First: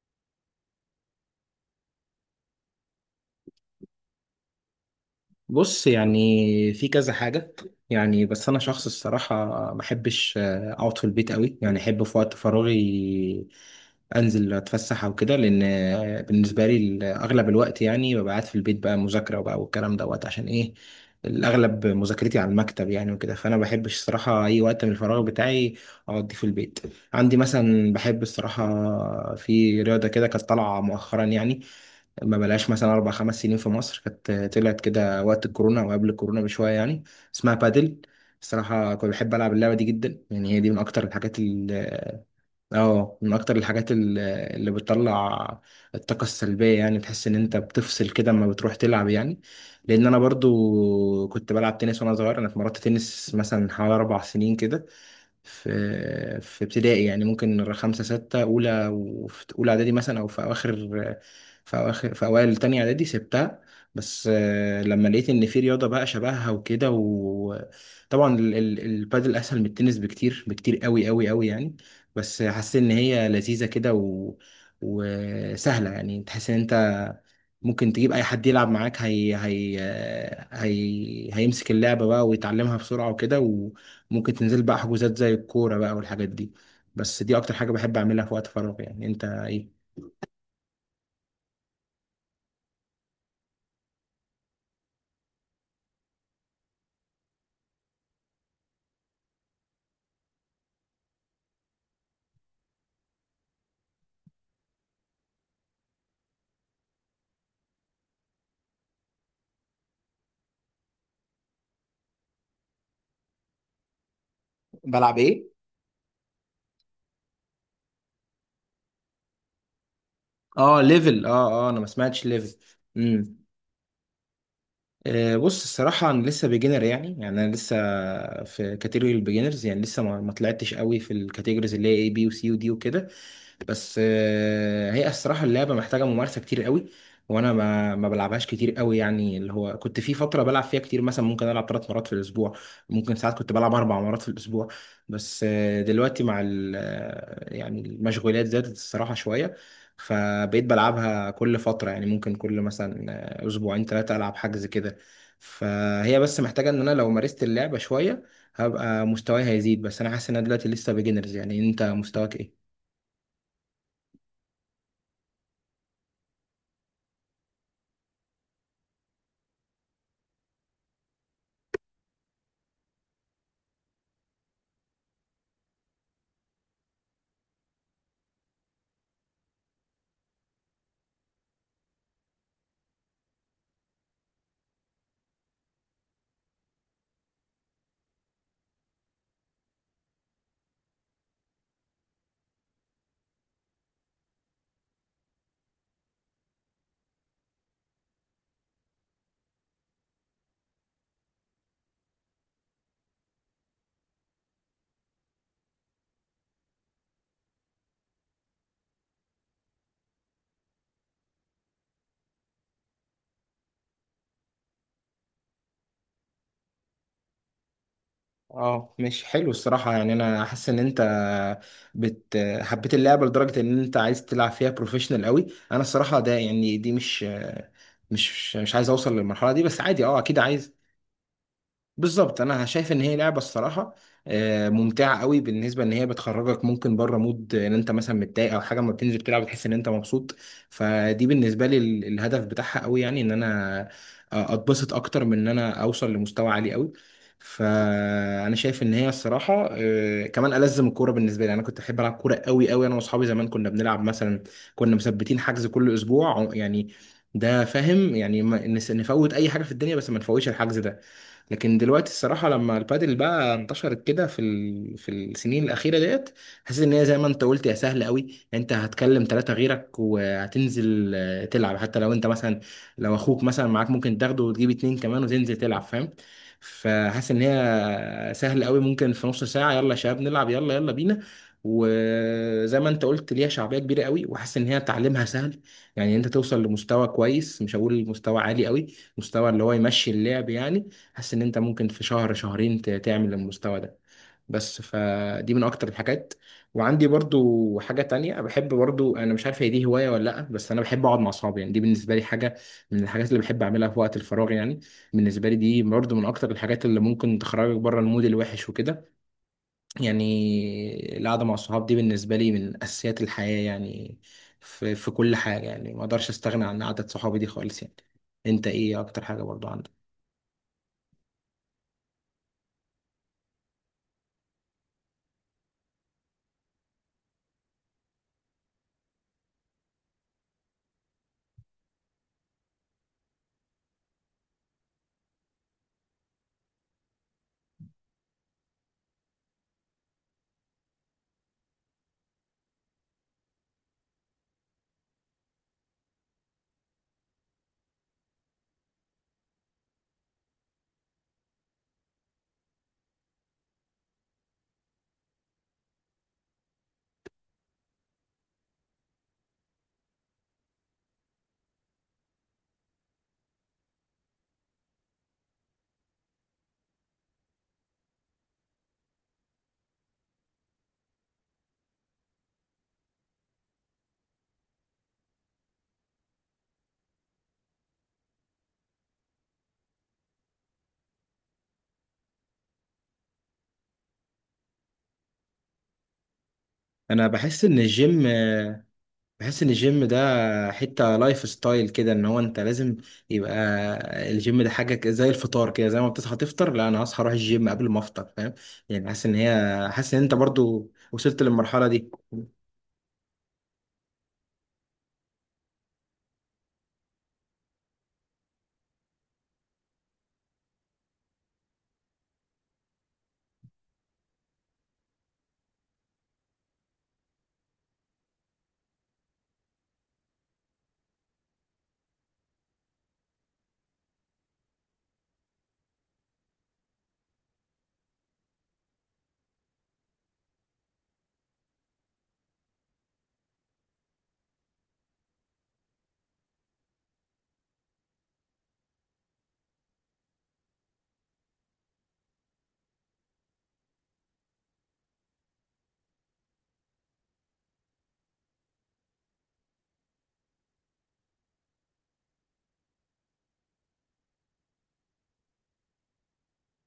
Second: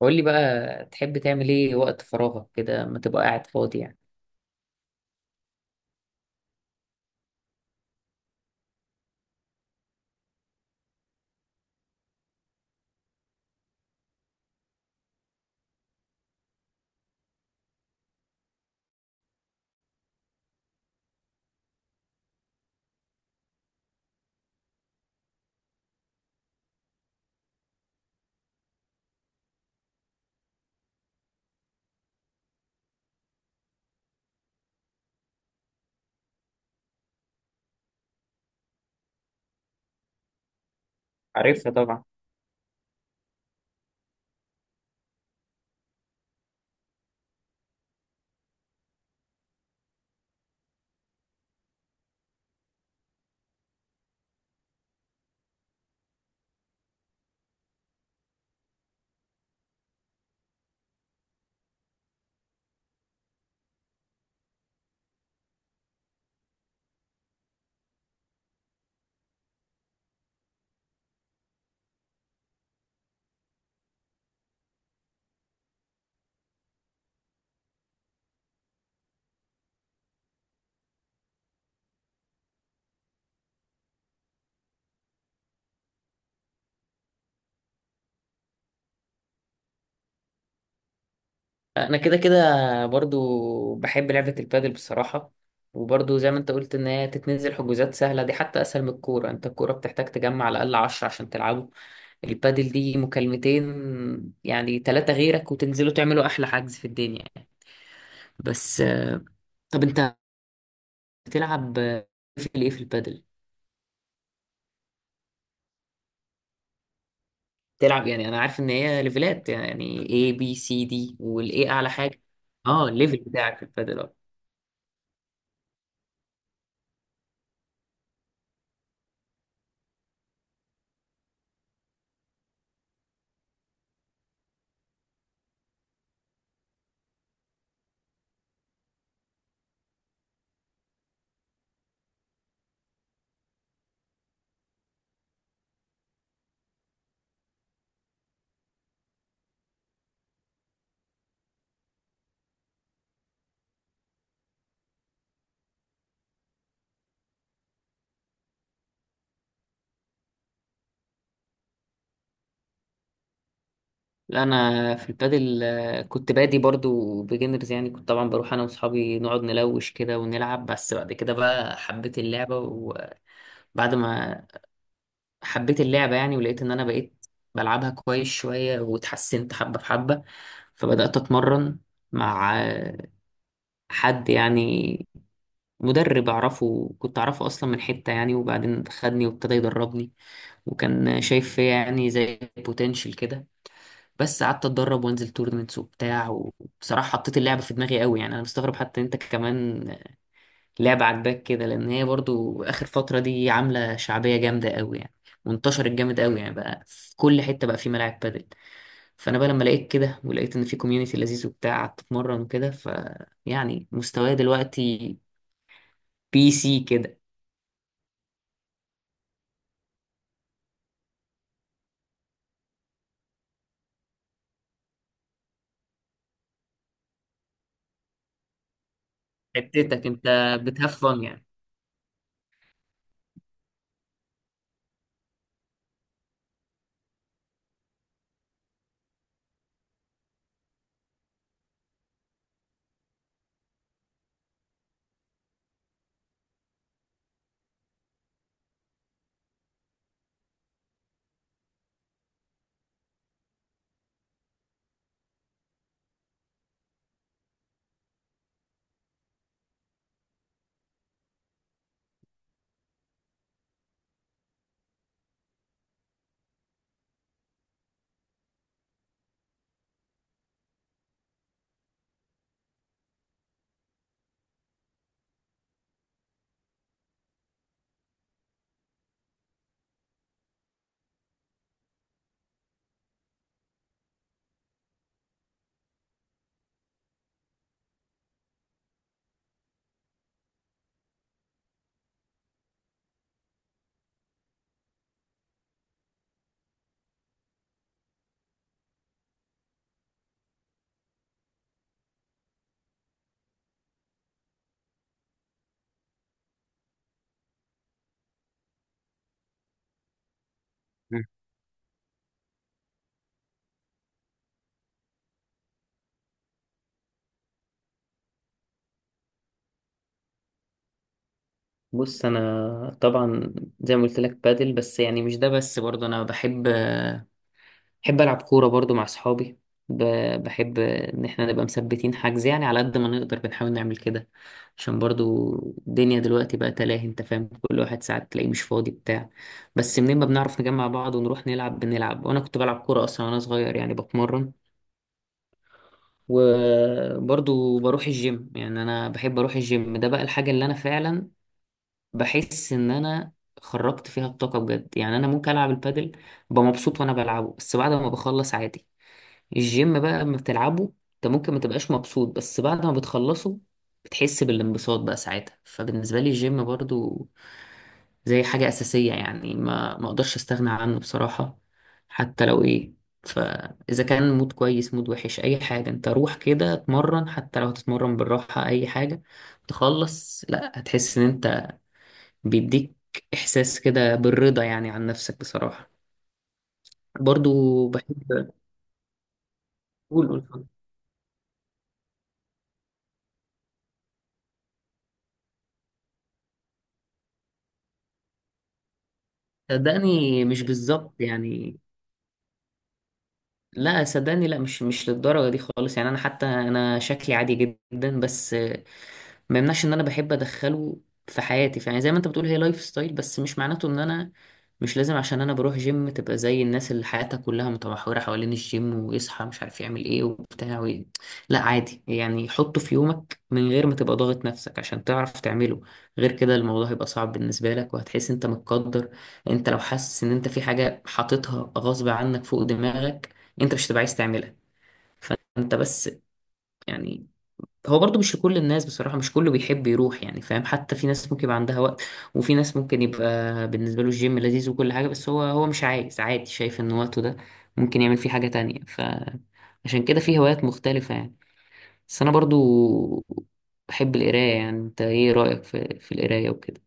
قول لي بقى تحب تعمل ايه وقت فراغك كده ما تبقى قاعد فاضي يعني؟ بص، يعني في كذا حاجة. يعني بس أنا شخص الصراحة ما أحبش أقعد في البيت قوي. يعني أحب في وقت فراغي أنزل أتفسح أو كده، لأن بالنسبة لي أغلب الوقت يعني ببقى قاعد في البيت بقى مذاكرة، وبقى والكلام دوت عشان إيه. الأغلب مذاكرتي على المكتب يعني وكده، فأنا ما بحبش الصراحة أي وقت من الفراغ بتاعي أقضيه في البيت. عندي مثلا بحب الصراحة في رياضة كده، كانت طالعة مؤخرا يعني، ما بلاش مثلا 4 5 سنين، في مصر كانت طلعت كده وقت الكورونا او قبل الكورونا بشويه يعني، اسمها بادل. الصراحه كنت بحب العب اللعبه دي جدا، يعني هي دي من اكتر الحاجات ال عارفها طبعا. اه آه، من اكتر الحاجات اللي بتطلع الطاقه السلبيه. يعني تحس ان انت بتفصل كده اما بتروح تلعب يعني. لان انا برضو كنت بلعب تنس وانا صغير، انا اتمرنت تنس مثلا حوالي 4 سنين كده. في ابتدائي يعني، ممكن خمسة ستة أولى وفي أولى إعدادي مثلا، أو في أوائل تانية إعدادي سبتها. بس لما لقيت إن في رياضة بقى شبهها وكده، وطبعا البادل أسهل من التنس بكتير بكتير أوي أوي أوي يعني. بس حسيت إن هي لذيذة كده وسهلة. يعني تحس إن أنت ممكن تجيب أي حد يلعب معاك، هيمسك اللعبة بقى ويتعلمها بسرعة وكده. ممكن تنزل بقى حجوزات زي الكورة بقى والحاجات دي. بس دي اكتر حاجة بحب اعملها في وقت فراغي، يعني انت ايه؟ انا كده كده برضو بحب لعبة البادل بصراحة، وبرضو زي ما انت قلت ان هي تتنزل حجوزات سهلة، دي حتى اسهل من الكورة. انت الكورة بتحتاج تجمع على الاقل 10 عشان تلعبوا. البادل دي مكالمتين، يعني ثلاثة غيرك وتنزلوا تعملوا احلى حجز في الدنيا يعني. بس طب انت بتلعب في ايه، في البادل؟ بلعب ايه؟ تلعب يعني، انا عارف ان هي ليفلات، يعني A B اه، C D ليفل. اه والاي انا ما اعلى حاجه. سمعتش ليفل. اه الليفل امم بتاعك في البادل اه؟ بص، الصراحه انا لسه بيجنر، يعني انا لسه في كاتيجوري البيجنرز، يعني لسه ما طلعتش قوي في الكاتيجوريز اللي هي اي بي وسي ودي وكده. بس هي الصراحه اللعبه محتاجه ممارسه كتير قوي، وانا ما بلعبهاش كتير قوي. يعني اللي هو كنت في فتره بلعب فيها كتير، مثلا ممكن العب 3 مرات في الاسبوع، ممكن ساعات كنت بلعب 4 مرات في الاسبوع. بس دلوقتي مع يعني المشغولات زادت الصراحه شويه، فبقيت بلعبها كل فتره. يعني ممكن كل مثلا اسبوعين ثلاثه العب حجز كده. فهي بس محتاجه ان انا لو مارست اللعبه شويه هبقى مستواي هيزيد، بس انا حاسس ان انا دلوقتي لسه بيجنرز. يعني انت مستواك ايه؟ لا انا في البادل كنت بادي برضو بيجنرز يعني. كنت طبعا بروح انا واصحابي نقعد نلوش كده ونلعب، بس بعد كده بقى حبيت اللعبه، وبعد ما حبيت اللعبه يعني، ولقيت ان انا بقيت بلعبها كويس شويه واتحسنت حبه بحبه، فبدات اتمرن مع حد يعني، مدرب اعرفه، كنت اعرفه اصلا من حتة يعني، وبعدين خدني وابتدى يدربني، وكان شايف فيا يعني زي بوتنشال كده. بس قعدت اتدرب وانزل تورنمنتس وبتاع، وبصراحة حطيت اللعبة في دماغي قوي. يعني انا مستغرب حتى انت كمان لعبة عاجباك كده، لان هي برضو اخر فترة دي عاملة شعبية جامدة قوي يعني، وانتشرت جامد قوي يعني، بقى في كل حتة بقى في ملاعب بادل. فانا بقى لما لقيت كده، ولقيت ان في كوميونتي لذيذ وبتاع، قعدت اتمرن وكده. ف يعني مستواي دلوقتي BC كده. اه مش حلو الصراحة. يعني انا حاسس ان انت حبيت اللعبة لدرجة ان انت عايز تلعب فيها بروفيشنال قوي. انا الصراحة ده، يعني دي مش عايز اوصل للمرحلة دي. بس عادي حتتك اه انت اكيد عايز. بتهفن يعني. بالظبط. انا شايف ان هي لعبه الصراحه ممتعه قوي، بالنسبه ان هي بتخرجك ممكن بره مود، ان انت مثلا متضايق او حاجه، ما بتنزل تلعب بتحس ان انت مبسوط. فدي بالنسبه لي الهدف بتاعها قوي، يعني ان انا اتبسط اكتر من ان انا اوصل لمستوى عالي قوي. فانا شايف ان هي الصراحه كمان الزم الكوره. بالنسبه لي انا كنت احب العب كوره قوي قوي، انا واصحابي زمان كنا بنلعب مثلا، كنا مثبتين حجز كل اسبوع يعني. ده فاهم، يعني نفوت اي حاجه في الدنيا بس ما نفوتش الحجز ده. لكن دلوقتي الصراحه لما البادل بقى انتشرت كده في السنين الاخيره ديت، حسيت ان هي زي ما انت قلت يا سهله قوي. انت هتكلم ثلاثه غيرك وهتنزل تلعب. حتى لو انت مثلا لو اخوك مثلا معاك، ممكن تاخده وتجيب اتنين كمان وتنزل تلعب فاهم. فحاسس ان هي سهل قوي، ممكن في نص ساعه يلا يا شباب نلعب، يلا يلا بينا. وزي ما انت قلت ليها شعبيه كبيره قوي، وحاسس ان هي تعليمها سهل، يعني انت توصل لمستوى كويس، مش هقول مستوى عالي قوي، مستوى اللي هو يمشي اللعب يعني. حاسس ان انت ممكن في شهر شهرين تعمل المستوى ده. بس فدي من اكتر الحاجات. وعندي برضو حاجة تانية بحب، برضو انا مش عارف هي دي هواية ولا لا، بس انا بحب اقعد مع اصحابي. يعني دي بالنسبة لي حاجة من الحاجات اللي بحب اعملها في وقت الفراغ. يعني بالنسبة لي دي برضو من اكتر الحاجات اللي ممكن تخرجك بره المود الوحش وكده. يعني مم. القعدة مع الصحاب دي بالنسبة لي من اساسيات الحياة يعني، في كل حاجة يعني. ما اقدرش استغنى عن قعدة صحابي دي خالص يعني. انت ايه اكتر حاجة برضو عندك؟ بص انا طبعا، زي ما قلت لك بادل، بس يعني مش ده بس، برضه انا بحب، العب كوره برضه مع اصحابي. بحب ان احنا نبقى مثبتين حجز، يعني على قد ما نقدر بنحاول نعمل كده، عشان برضه الدنيا دلوقتي بقى تلاهي، انت فاهم، كل واحد ساعات تلاقيه مش فاضي بتاع. بس منين ما بنعرف نجمع بعض ونروح نلعب بنلعب، وانا كنت بلعب كوره اصلا وانا صغير يعني، بتمرن. وبرضه بروح الجيم، يعني انا بحب اروح الجيم. ده بقى الحاجه اللي انا فعلا بحس ان انا خرجت فيها الطاقه بجد. يعني انا ممكن العب البادل ببقى مبسوط وانا بلعبه، بس بعد ما بخلص عادي. الجيم بقى لما بتلعبه انت ممكن ما تبقاش مبسوط، بس بعد ما بتخلصه بتحس بالانبساط بقى ساعتها. فبالنسبه لي الجيم برضو زي حاجه اساسيه يعني، ما اقدرش استغنى عنه بصراحه. حتى لو ايه، فاذا كان مود كويس، مود وحش، اي حاجه، انت روح كده اتمرن. حتى لو هتتمرن بالراحه، اي حاجه تخلص، لا هتحس ان انت بيديك إحساس كده بالرضا يعني عن نفسك بصراحة. انا بحس ان برضو بحب، الجيم، بحس ان الجيم قول اتفضل. ده حتة لايف ستايل كده، ان هو انت لازم يبقى الجيم ده حاجة زي الفطار كده، زي ما بتصحى تفطر. لا، انا هصحى اروح الجيم قبل ما افطر فاهم. يعني حاسس ان هي، حاسس ان انت صدقني مش برضو بالظبط وصلت يعني. للمرحلة دي. لا صدقني، لا مش للدرجة دي خالص يعني. أنا حتى أنا شكلي عادي جدا، بس ما يمنعش إن أنا بحب أدخله في حياتي، فيعني زي ما أنت بتقول هي لايف ستايل، بس مش معناته إن أنا مش لازم. عشان أنا بروح جيم تبقى زي الناس اللي حياتها كلها متمحورة حوالين الجيم، ويصحى مش عارف يعمل إيه وبتاع وإيه. لا عادي يعني، حطه في يومك من غير ما تبقى ضاغط نفسك عشان تعرف تعمله. غير كده الموضوع هيبقى صعب بالنسبة لك، وهتحس أنت متقدر. أنت لو حاسس إن أنت في حاجة حاططها غصب عنك فوق دماغك، انت مش هتبقى عايز تعملها. فانت بس يعني، هو برضو مش لكل الناس بصراحة، مش كله بيحب يروح يعني، فاهم؟ حتى في ناس ممكن يبقى عندها وقت، وفي ناس ممكن يبقى بالنسبة له الجيم لذيذ وكل حاجة، بس هو مش عايز، عادي، شايف ان وقته ده ممكن يعمل فيه حاجة تانية، فعشان كده في هوايات مختلفة يعني. بس انا برضو بحب القراية، يعني انت ايه رأيك في القراية وكده؟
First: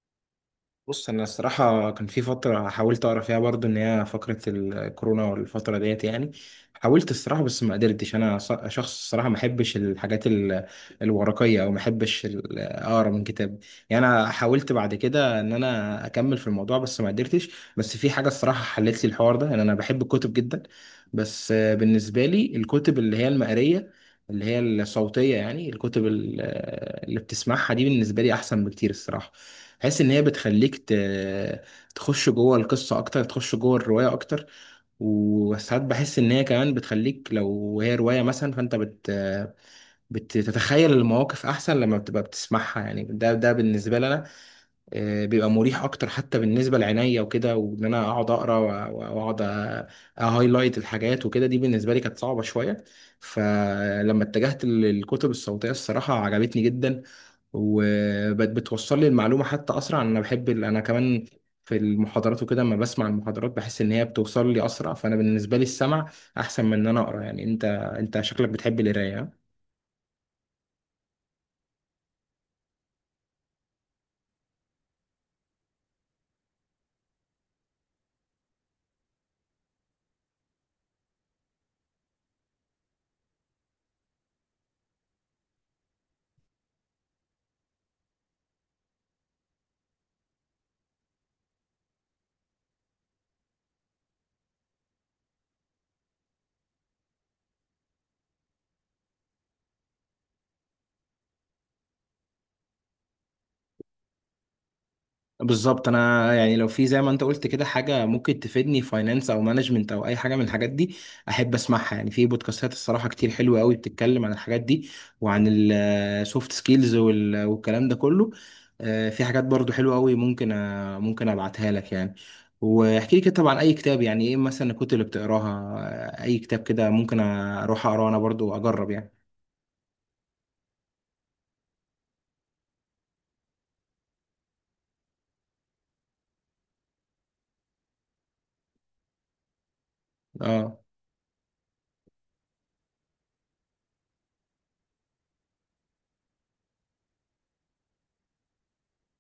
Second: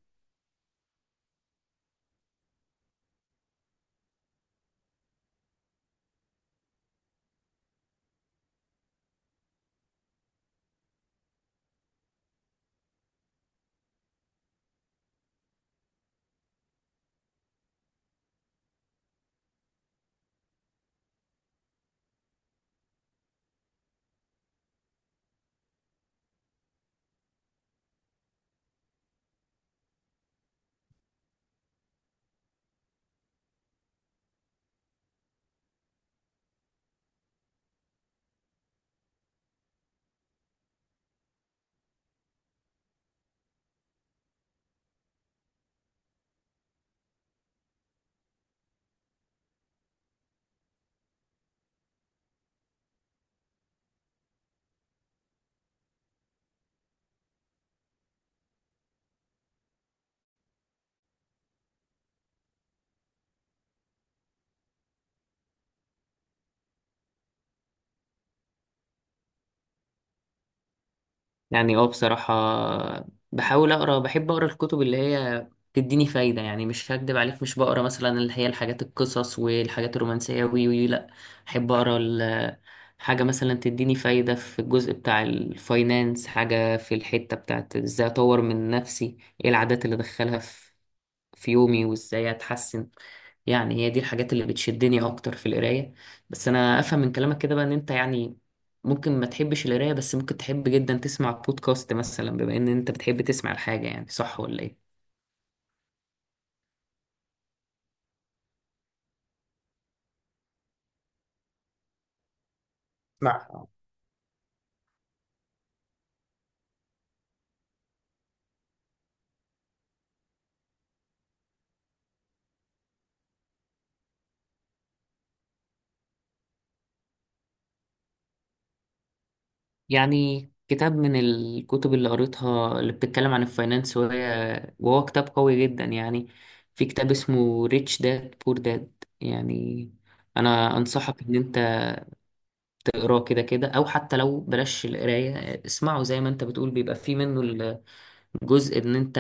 بص انا الصراحه كان في فتره حاولت اقرا فيها برضو، ان هي فقره الكورونا والفتره ديت يعني. حاولت الصراحه بس ما قدرتش. انا شخص الصراحه ما احبش الحاجات الورقيه، او ما احبش اقرا من كتاب يعني. انا حاولت بعد كده ان انا اكمل في الموضوع بس ما قدرتش. بس في حاجه الصراحه حلت لي الحوار ده، ان انا بحب الكتب جدا. بس بالنسبه لي الكتب اللي هي المقريه، اللي هي الصوتيه يعني، الكتب اللي بتسمعها دي بالنسبه لي احسن بكتير الصراحه. بحس ان هي بتخليك تخش جوه القصه اكتر، تخش جوه الروايه اكتر. وساعات بحس ان هي كمان بتخليك لو هي روايه مثلا، فانت بتتخيل المواقف احسن لما بتبقى بتسمعها. يعني ده بالنسبه لي انا بيبقى مريح اكتر، حتى بالنسبه لعينيا وكده، وان انا اقعد اقرا واقعد اهايلايت الحاجات وكده، دي بالنسبه لي كانت صعبه شويه. فلما اتجهت للكتب الصوتيه الصراحه عجبتني جدا. وبتوصل لي المعلومة حتى أسرع. أنا بحب أنا كمان في المحاضرات وكده، لما بسمع المحاضرات بحس إن هي بتوصل لي أسرع. فأنا بالنسبة لي السمع أحسن من إن أنا أقرأ. يعني أنت، أنت شكلك بتحب القراية، ها؟ يعني اه بصراحة، بحاول أقرأ، بحب أقرأ الكتب اللي هي تديني فايدة. يعني مش هكدب عليك، مش بقرأ مثلا اللي هي الحاجات القصص والحاجات الرومانسية، وي وي لأ. بحب أقرأ حاجة مثلا تديني فايدة في الجزء بتاع الفاينانس، حاجة في الحتة بتاعت إزاي أطور من نفسي، إيه العادات اللي أدخلها في يومي، وازاي اتحسن. يعني هي دي الحاجات اللي بتشدني اكتر في القرايه. بس انا افهم من كلامك كده بقى ان انت يعني ممكن ما تحبش القرايه، بس ممكن تحب جدا تسمع بودكاست مثلا، بما ان انت بتحب تسمع الحاجه، يعني صح ولا ايه؟ بالظبط. انا يعني لو في زي ما انت قلت كده حاجه ممكن تفيدني فاينانس او مانجمنت او اي حاجه من الحاجات دي، احب اسمعها. يعني في بودكاستات الصراحه كتير مع حلوه قوي، بتتكلم عن الحاجات دي وعن السوفت سكيلز والكلام ده كله. في حاجات برضو حلوه قوي، ممكن ممكن ابعتها لك يعني، واحكي لي كده طبعا اي كتاب. يعني ايه مثلا الكتب اللي بتقراها؟ اي كتاب كده ممكن اروح اقراه انا برضو اجرب يعني. يعني كتاب من الكتب اللي قريتها اللي بتتكلم عن الفاينانس، وهو كتاب قوي جدا يعني. في كتاب اسمه ريتش داد بور داد، يعني انا اه، انصحك ان انت اقراه كده كده، او حتى لو بلاش القرايه اسمعه، زي ما انت بتقول بيبقى فيه منه الجزء ان انت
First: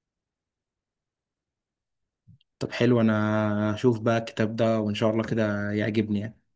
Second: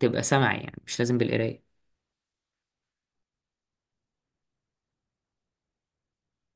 تبقى سمعي، يعني مش لازم بالقرايه. طب حلو. انا اشوف بقى الكتاب ده وان شاء الله كده يعجبني يعني.